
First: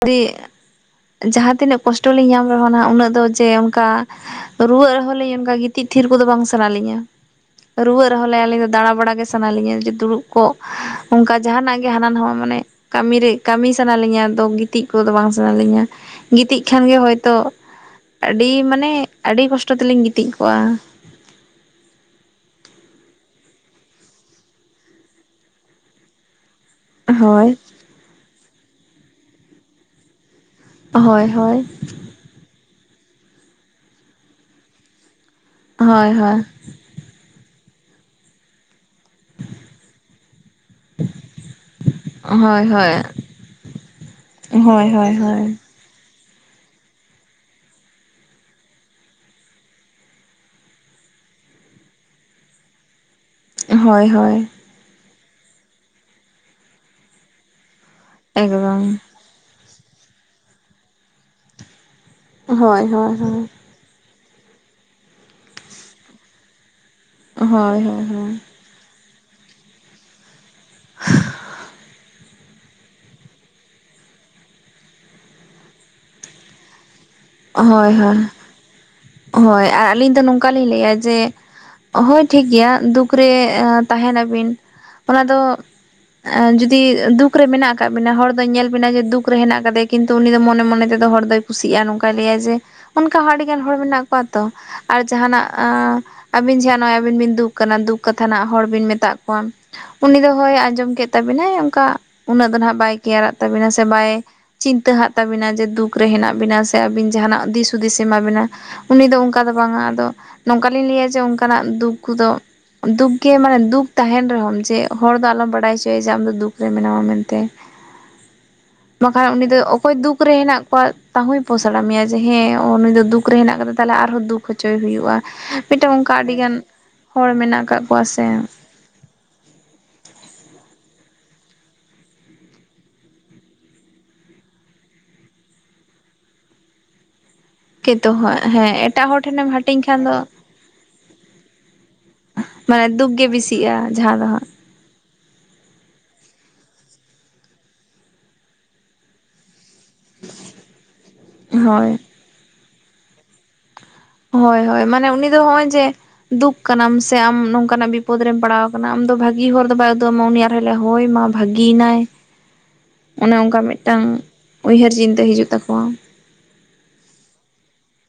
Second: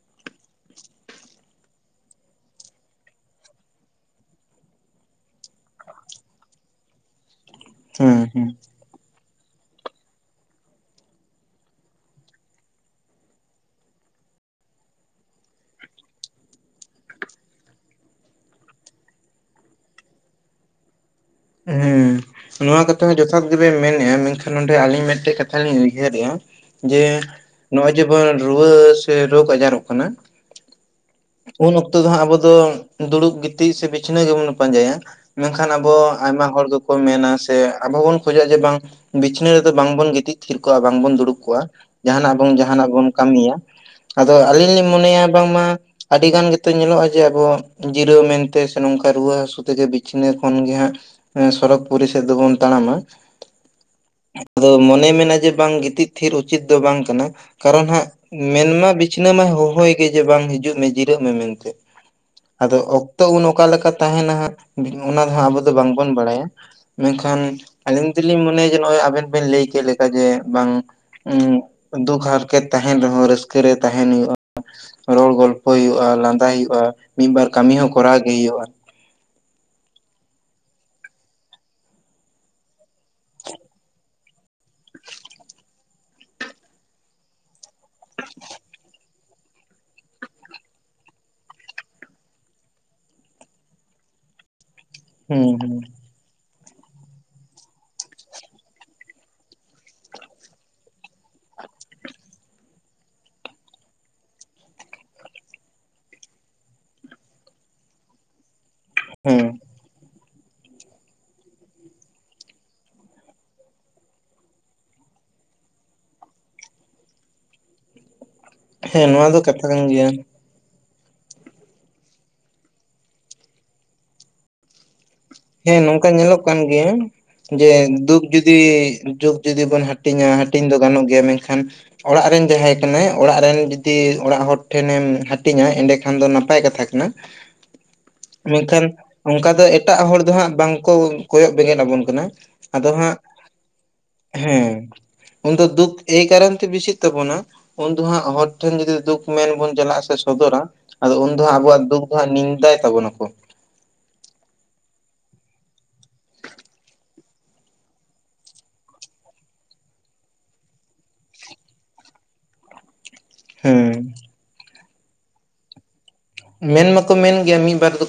ᱟᱹᱰᱤ ᱡᱟᱦᱟᱸ ᱛᱤᱱᱟᱹᱜ ᱠᱚᱥᱴᱚ ᱞᱤᱧ ᱧᱟᱢ ᱨᱮᱦᱚᱸ ᱟᱜ ᱩᱱᱟᱹᱜ ᱫᱚ ᱡᱮ ᱚᱱᱠᱟ ᱨᱩᱣᱟᱹᱜ ᱨᱮᱦᱚᱸ ᱞᱤᱧ ᱚᱱᱠᱟ ᱜᱤᱛᱤᱡ ᱛᱷᱤᱨ ᱠᱚᱫᱚ ᱵᱟᱝ ᱥᱟᱱᱟ ᱞᱤᱧᱟ ᱾ ᱨᱩᱣᱟᱹᱜ ᱦᱮᱸ ᱨᱮᱦᱚᱸ ᱞᱮ ᱦᱮᱸ ᱟᱞᱮ ᱫᱚ ᱫᱟᱬᱟ ᱵᱟᱲᱟ ᱜᱮ ᱥᱟᱱᱟ ᱞᱤᱧᱟ ᱡᱮ ᱫᱩᱲᱩᱵ ᱠᱚᱜ, ᱚᱱᱠᱟ ᱡᱟᱦᱟᱸᱱᱟᱜ ᱜᱮ ᱦᱟᱱᱟ ᱱᱟᱣᱟ ᱢᱟᱱᱮ ᱠᱟᱹᱢᱤ ᱨᱮ ᱠᱟᱹᱢᱤ ᱥᱟᱱᱟ ᱞᱤᱧᱟ ᱟᱫᱚ ᱜᱤᱛᱤᱡ ᱠᱚᱜ ᱫᱚ ᱵᱟᱝ ᱥᱟᱱᱟ ᱞᱤᱧᱟ, ᱜᱤᱛᱤᱡ ᱠᱷᱟᱱ ᱜᱮ ᱦᱚᱭᱛᱳ ᱟᱹᱰᱤ ᱢᱟᱱᱮ ᱟᱹᱰᱤ ᱠᱚᱥᱴᱚ ᱛᱮᱞᱤᱧ ᱜᱤᱛᱤᱡ ᱠᱚᱜ-ᱟ ᱾ ᱦᱮᱸ ᱱᱚᱣᱟ ᱠᱟᱛᱷᱟ ᱦᱚᱸ ᱡᱚᱛᱷᱟᱛ ᱜᱮᱵᱮᱱ ᱢᱮᱱᱮᱫ-ᱟ, ᱢᱮᱱᱠᱷᱟᱱ ᱱᱚᱸᱰᱮ ᱟᱹᱞᱤᱧ ᱢᱤᱫᱴᱮᱡ ᱠᱟᱛᱷᱟ ᱞᱤᱧ ᱩᱭᱦᱟᱹᱨᱮᱜ-ᱟ ᱾ ᱡᱮ ᱦᱳᱭ ᱱᱚᱜ-ᱚᱭ ᱡᱮᱢᱚᱱ ᱨᱩᱣᱟᱹ ᱥᱮ ᱨᱳᱜᱽ ᱟᱡᱟᱨᱚᱜ ᱠᱟᱱᱟ ᱦᱳᱭ ᱦᱳᱭ ᱩᱱ ᱚᱠᱛᱚ ᱫᱚ ᱦᱟᱸᱜ ᱟᱵᱚ ᱫᱚ ᱫᱩᱲᱩᱵ ᱜᱤᱛᱤᱡ ᱥᱮ ᱵᱤᱪᱷᱱᱟᱹ ᱜᱮᱵᱚᱱ ᱯᱟᱸᱡᱟᱭᱟ ᱾ ᱢᱮᱱᱠᱷᱟᱱ ᱟᱵᱚ ᱦᱳᱭ ᱦᱳᱭ ᱟᱭᱢᱟ ᱦᱚᱲ ᱜᱮ ᱠᱚ ᱢᱮᱱᱟ ᱥᱮ ᱟᱵᱚ ᱵᱚᱱ ᱠᱷᱚᱡᱚᱜ-ᱟ ᱡᱮ ᱵᱟᱝ ᱵᱤᱪᱷᱱᱟᱹ ᱨᱮᱫᱚ ᱵᱟᱝ ᱵᱚᱱ ᱜᱤᱛᱤᱡ ᱛᱷᱤᱨ ᱠᱚᱜᱼᱟ ᱵᱟᱝ ᱵᱚᱱ ᱫᱩᱲᱩᱵ ᱠᱚᱜᱼᱟ ᱾ ᱡᱟᱦᱟᱸᱱᱟᱜ ᱵᱚᱱ ᱦᱳᱭ ᱡᱟᱦᱟᱸᱱᱟᱜ ᱦᱳᱭ ᱵᱚᱱ ᱠᱟᱹᱢᱤᱭᱟ, ᱟᱫᱚ ᱟᱹᱞᱤᱧ ᱞᱤᱧ ᱦᱳᱭ ᱦᱳᱭ ᱢᱚᱱᱮᱭᱟ ᱦᱳᱭ ᱵᱟᱝ ᱢᱟ ᱟᱹᱰᱤ ᱜᱟᱱ ᱜᱮᱛᱚ ᱧᱮᱞᱚᱜᱼᱟ ᱡᱮ, ᱟᱵᱚ ᱡᱤᱨᱟᱹᱣ ᱢᱮᱱᱛᱮ ᱥᱮ ᱱᱚᱝᱠᱟ ᱨᱩᱣᱟᱹ ᱦᱟᱹᱥᱩ ᱛᱮᱜᱮ ᱵᱤᱪᱷᱱᱟᱹ ᱠᱷᱚᱱ ᱜᱮ ᱦᱟᱸᱜ ᱥᱚᱨᱚᱜ ᱯᱚᱨᱤ ᱥᱮᱫ ᱫᱚ ᱵᱚᱱ ᱛᱟᱲᱟᱢ ᱟ ᱾ ᱦᱳᱭ ᱦᱳᱭ᱾ ᱟᱫᱚ ᱢᱚᱱᱮᱭ ᱢᱮᱱᱟ ᱡᱮ ᱵᱟᱝ ᱜᱤᱛᱤᱡ ᱛᱷᱤᱨ ᱩᱪᱤᱛ ᱫᱚ ᱵᱟᱝ ᱠᱟᱱᱟ, ᱠᱟᱨᱚᱱ ᱦᱟᱸᱜ ᱮᱠᱫᱚᱢ ᱢᱮᱱᱢᱟ ᱵᱤᱪᱷᱱᱟᱹ ᱢᱟᱭ ᱦᱚᱦᱚᱭ ᱜᱮ ᱡᱮ, ᱵᱟᱝ ᱦᱤᱡᱩᱜ ᱢᱮ ᱡᱤᱨᱟᱹᱜ ᱢᱮ ᱢᱮᱱᱛᱮ᱾ ᱟᱫᱚ ᱦᱳᱭ ᱦᱳᱭ ᱚᱠᱛᱚ ᱦᱳᱭ ᱩᱱ ᱚᱠᱟᱞᱮᱠᱟ ᱛᱟᱦᱮᱱᱟ ᱦᱟᱸᱜ ᱚᱱᱟ ᱫᱚ ᱦᱟᱸᱜ, ᱟᱵᱚ ᱫᱚ ᱵᱟᱝ ᱵᱚᱱ ᱵᱟᱲᱟᱭᱟ ᱾ ᱢᱮᱱᱠᱷᱟᱱ ᱦᱳᱭ ᱦᱳᱭ ᱟᱹᱞᱤᱧ ᱦᱳᱭ ᱫᱚᱞᱤᱧ ᱢᱚᱱᱮᱭᱟ ᱡᱮ, ᱱᱚᱜᱼᱚᱭ ᱟᱵᱮᱱ ᱵᱮᱱ ᱞᱟᱹᱭ ᱠᱮᱫ ᱞᱮᱠᱟ ᱠᱟᱡᱮ ᱵᱟᱝ ᱩᱸ ᱫᱩᱠ ᱦᱟᱨᱠᱮᱛ ᱛᱟᱦᱮᱱ ᱨᱮᱦᱚᱸ ᱨᱟᱹᱥᱠᱟᱹ ᱨᱮ ᱛᱟᱦᱮᱱ ᱦᱩᱭᱩᱜ-ᱟ ᱨᱚᱲ ᱜᱚᱞᱯᱷᱚ ᱦᱩᱭᱩᱜ-ᱟ ᱞᱟᱸᱫᱟ ᱦᱩᱭᱩᱜ-ᱟ᱾ ᱦᱳᱭ ᱦᱳᱭ ᱦᱳᱭ ᱟᱨ ᱟᱹᱞᱤᱧ ᱫᱚ ᱱᱚᱝᱠᱟ ᱞᱤᱧ ᱞᱟᱹᱭᱟ ᱡᱮ ᱦᱳᱭ ᱴᱷᱤᱠᱜᱮᱭᱟ ᱫᱩᱠ ᱩᱠ ᱨᱮ ᱛᱟᱦᱮᱱᱟᱵᱤᱱ ᱚᱱᱟ ᱫᱚ ᱮ ᱡᱩᱫᱤ ᱫᱩᱠ ᱨᱮ ᱢᱮᱱᱟᱜ ᱟᱠᱟᱫ ᱵᱤᱱᱟ ᱦᱚᱲ ᱫᱚᱧ ᱧᱮᱞ ᱵᱤᱱᱟ ᱡᱮ ᱫᱩᱠ ᱨᱮ ᱦᱮᱱᱟᱜ ᱠᱟᱫᱤᱭᱟ ᱠᱤᱱᱛᱩ ᱛᱩ ᱩᱱᱤ ᱫᱚ ᱢᱚᱱᱮ ᱢᱚᱱᱮ ᱛᱮᱫᱚ ᱦᱚᱲ ᱫᱚᱭ ᱠᱩᱥᱤᱜ-ᱟ ᱱᱚᱝᱠᱟᱭ ᱞᱟᱹᱭᱟ ᱡᱮ ᱚᱱᱠᱟ ᱟᱹᱰᱤᱜᱟᱱ ᱦᱚᱲ ᱢᱮᱱᱟᱜ ᱠᱚᱣᱟ ᱛᱚ ᱟᱨ ᱡᱟᱦᱟᱱᱟᱜ ᱦᱩᱸ ᱟ ᱦᱩᱸ ᱟᱹᱵᱤᱱ ᱡᱟᱦᱟ ᱱᱚᱜᱚᱭ ᱟᱵᱤᱱ ᱵᱤᱱ ᱫᱩᱠ ᱠᱟᱱᱟ ᱫᱩᱠ ᱠᱟᱛᱷᱟ ᱱᱟᱜ ᱦᱚᱲ ᱵᱤᱱ ᱢᱮᱛᱟᱜ ᱠᱚᱣᱟᱢ ᱩᱱᱤ ᱫᱚ ᱦᱳᱭ ᱟᱸᱡᱚᱢ ᱠᱮᱫ ᱛᱟᱵᱤᱱᱟᱭ ᱚᱱᱠᱟ ᱩᱱᱟᱹᱜ ᱫᱚ ᱦᱟᱸᱜ ᱵᱟᱭ ᱠᱮᱭᱟᱨᱟᱜ ᱛᱟᱵᱤᱱᱟ ᱥᱮ ᱵᱟᱭ ᱪᱤᱱᱛᱟᱹ ᱦᱟᱜ ᱛᱟᱵᱤᱱᱟ ᱡᱮ ᱫᱩᱠ ᱨᱮ ᱦᱮᱱᱟᱜ ᱵᱤᱱᱟ ᱥᱮ ᱟᱵᱤᱱ ᱡᱟᱦᱟᱱᱟᱜ ᱫᱤᱥ ᱦᱩᱫᱤᱥᱮ ᱮᱢᱟ ᱵᱤᱱᱟ ᱩᱱᱤ ᱫᱚ ᱩᱱᱠᱟ ᱦᱮᱸ ᱫᱚ ᱵᱟᱝᱟ ᱟᱫᱚ ᱱᱚᱝᱠᱟᱞᱤᱧ ᱞᱟᱹᱭᱟ ᱡᱮ ᱚᱱᱠᱟᱱᱟᱜ ᱫᱩᱠ ᱠᱩᱫᱚ ᱫᱩᱠ ᱜᱮ ᱢᱟᱱᱮ ᱫᱩᱠ ᱛᱟᱦᱮᱱ ᱨᱮᱦᱚᱸᱢ ᱡᱮ ᱦᱚᱲ ᱫᱚ ᱟᱞᱚᱢ ᱵᱟᱲᱟᱭ ᱦᱚᱪᱚᱭᱮᱭᱟ ᱡᱮ ᱟᱢ ᱫᱚ ᱫᱩᱠ ᱨᱮ ᱢᱮᱱᱟᱢᱟ ᱢᱮᱱᱛᱮ [unintelligible] ᱦᱮᱸ ᱵᱟᱠᱷᱟᱡ ᱱᱚᱣᱟ ᱩᱱᱤ ᱫᱚ ᱠᱟᱛᱷᱟ ᱠᱟᱱ ᱚᱠᱚᱭ ᱜᱮᱭᱟ ᱫᱩᱠ ᱨᱮ ᱦᱮᱱᱟᱜ ᱠᱚᱣᱟ ᱛᱟᱦᱚᱭ ᱯᱚᱥᱚᱲᱟ ᱢᱮᱭᱟ ᱡᱮ ᱦᱮᱸ ᱩᱱᱤ ᱫᱚ ᱫᱩᱠ ᱨᱮ ᱦᱮᱱᱟᱜ ᱠᱟᱫᱟ ᱛᱟᱦᱚᱞ ᱟᱨᱦᱚᱸ ᱫᱩᱠ ᱦᱚᱪᱚᱭᱮ ᱦᱩᱭᱩᱜ-ᱟ ᱦᱮᱸ ᱱᱚᱝᱠᱟ ᱧᱮᱞᱚᱜ ᱠᱟᱱ ᱜᱮᱭᱟ ᱢᱮᱱᱟᱜ ᱡᱮ ᱟᱠᱟᱫ ᱠᱚᱣᱟ ᱫᱩᱠ ᱥᱮ ᱡᱩᱫᱤ ᱡᱩᱠ ᱡᱩᱫᱤ ᱵᱚᱱ ᱦᱟᱹᱴᱤᱧᱟ ᱦᱟᱹᱴᱤᱧ ᱫᱚ ᱜᱟᱱᱚᱜ ᱜᱮᱭᱟ ᱢᱮᱱᱠᱷᱟᱱ ᱚᱲᱟᱜ ᱨᱮᱱ ᱡᱟᱦᱟᱸᱭ ᱠᱟᱱᱟᱭ ᱚᱲᱟᱜ ᱨᱮᱱ ᱡᱩᱫᱤ ᱚᱲᱟᱜ ᱦᱚᱲ ᱴᱷᱮᱱᱮᱢ ᱦᱟᱹᱴᱤᱧᱟ ᱮᱸᱰᱮᱠᱷᱟᱱ ᱫᱚ ᱱᱟᱯᱟᱭ ᱠᱟᱛᱷᱟ ᱠᱟᱱᱟ ᱠᱤᱫᱛᱩ ᱦᱮᱸ ᱮᱴᱟᱜ ᱦᱚᱲ ᱴᱷᱮᱱᱮᱢ ᱦᱟᱹᱴᱤᱧ ᱠᱷᱟᱱ ᱫᱚ ᱵᱟᱝ ᱠᱚ ᱠᱚᱭᱚᱜ ᱵᱮᱸᱜᱮᱫ ᱟᱵᱚᱱ ᱠᱟᱱᱟ ᱟᱫᱚ ᱢᱟᱱᱮ ᱫᱩᱠ ᱦᱟᱸᱜ ᱜᱮ ᱵᱮᱥᱤᱜᱼᱟ ᱡᱟᱦᱟᱸ ᱫᱚ ᱦᱟᱸᱜ ᱦᱮᱸ ᱩᱱᱫᱚ ᱫᱩᱠ ᱮᱭ ᱠᱟᱨᱚᱱ ᱛᱮ ᱵᱮᱥᱤᱜ ᱛᱟᱵᱚᱱᱟ ᱩᱱᱫᱚ ᱦᱟᱸᱜ ᱦᱚᱲ ᱴᱷᱮᱱ ᱡᱩᱫᱤ ᱫᱩᱠ ᱢᱮᱱ ᱵᱚᱱ ᱪᱟᱞᱟᱜ-ᱟ ᱥᱮ ᱥᱚᱫᱚᱨᱟ ᱟᱫᱚ ᱩᱱ ᱫᱚ ᱟᱵᱚᱣᱟᱜ ᱦᱳᱭ ᱫᱩᱠ ᱫᱚ ᱦᱟᱸᱜ ᱱᱤᱱᱫᱟᱭ ᱛᱟᱵᱚᱱᱟᱠᱚ ᱦᱳᱭ ᱦᱳᱭ ᱢᱟᱱᱮ ᱩᱱᱤ ᱫᱚ ᱦᱚᱜ-ᱚᱭ ᱡᱮ ᱫᱩᱠ ᱠᱟᱱᱟᱢ ᱥᱮ ᱟᱢ ᱱᱚᱝᱠᱟᱱᱟᱜ ᱵᱤᱯᱚᱫ ᱨᱮᱢ ᱯᱟᱲᱟᱣ ᱟᱠᱟᱱᱟ ᱟᱢ ᱫᱚ ᱵᱷᱟᱹᱜᱤ ᱦᱚᱨ ᱫᱚ ᱵᱟᱭ ᱩᱫᱩᱜ ᱟᱢᱟ ᱩᱱᱤ ᱟᱨ ᱦᱚᱸ ᱦᱚᱭ ᱢᱟ ᱵᱷᱟᱹᱜᱤᱭ ᱱᱟᱭ ᱚᱱᱮ ᱚᱱᱠᱟ ᱦᱮᱸ ᱢᱤᱫᱴᱟᱝ ᱩᱭᱦᱟᱹᱨ ᱪᱤᱱᱛᱟᱹ ᱦᱤᱡᱩᱜ ᱛᱟᱠᱚᱣᱟ ᱢᱮᱱ ᱢᱟᱠᱚ ᱢᱮᱱ ᱜᱮᱭᱟ ᱢᱤᱫ ᱵᱟᱨ ᱫᱚᱠᱚ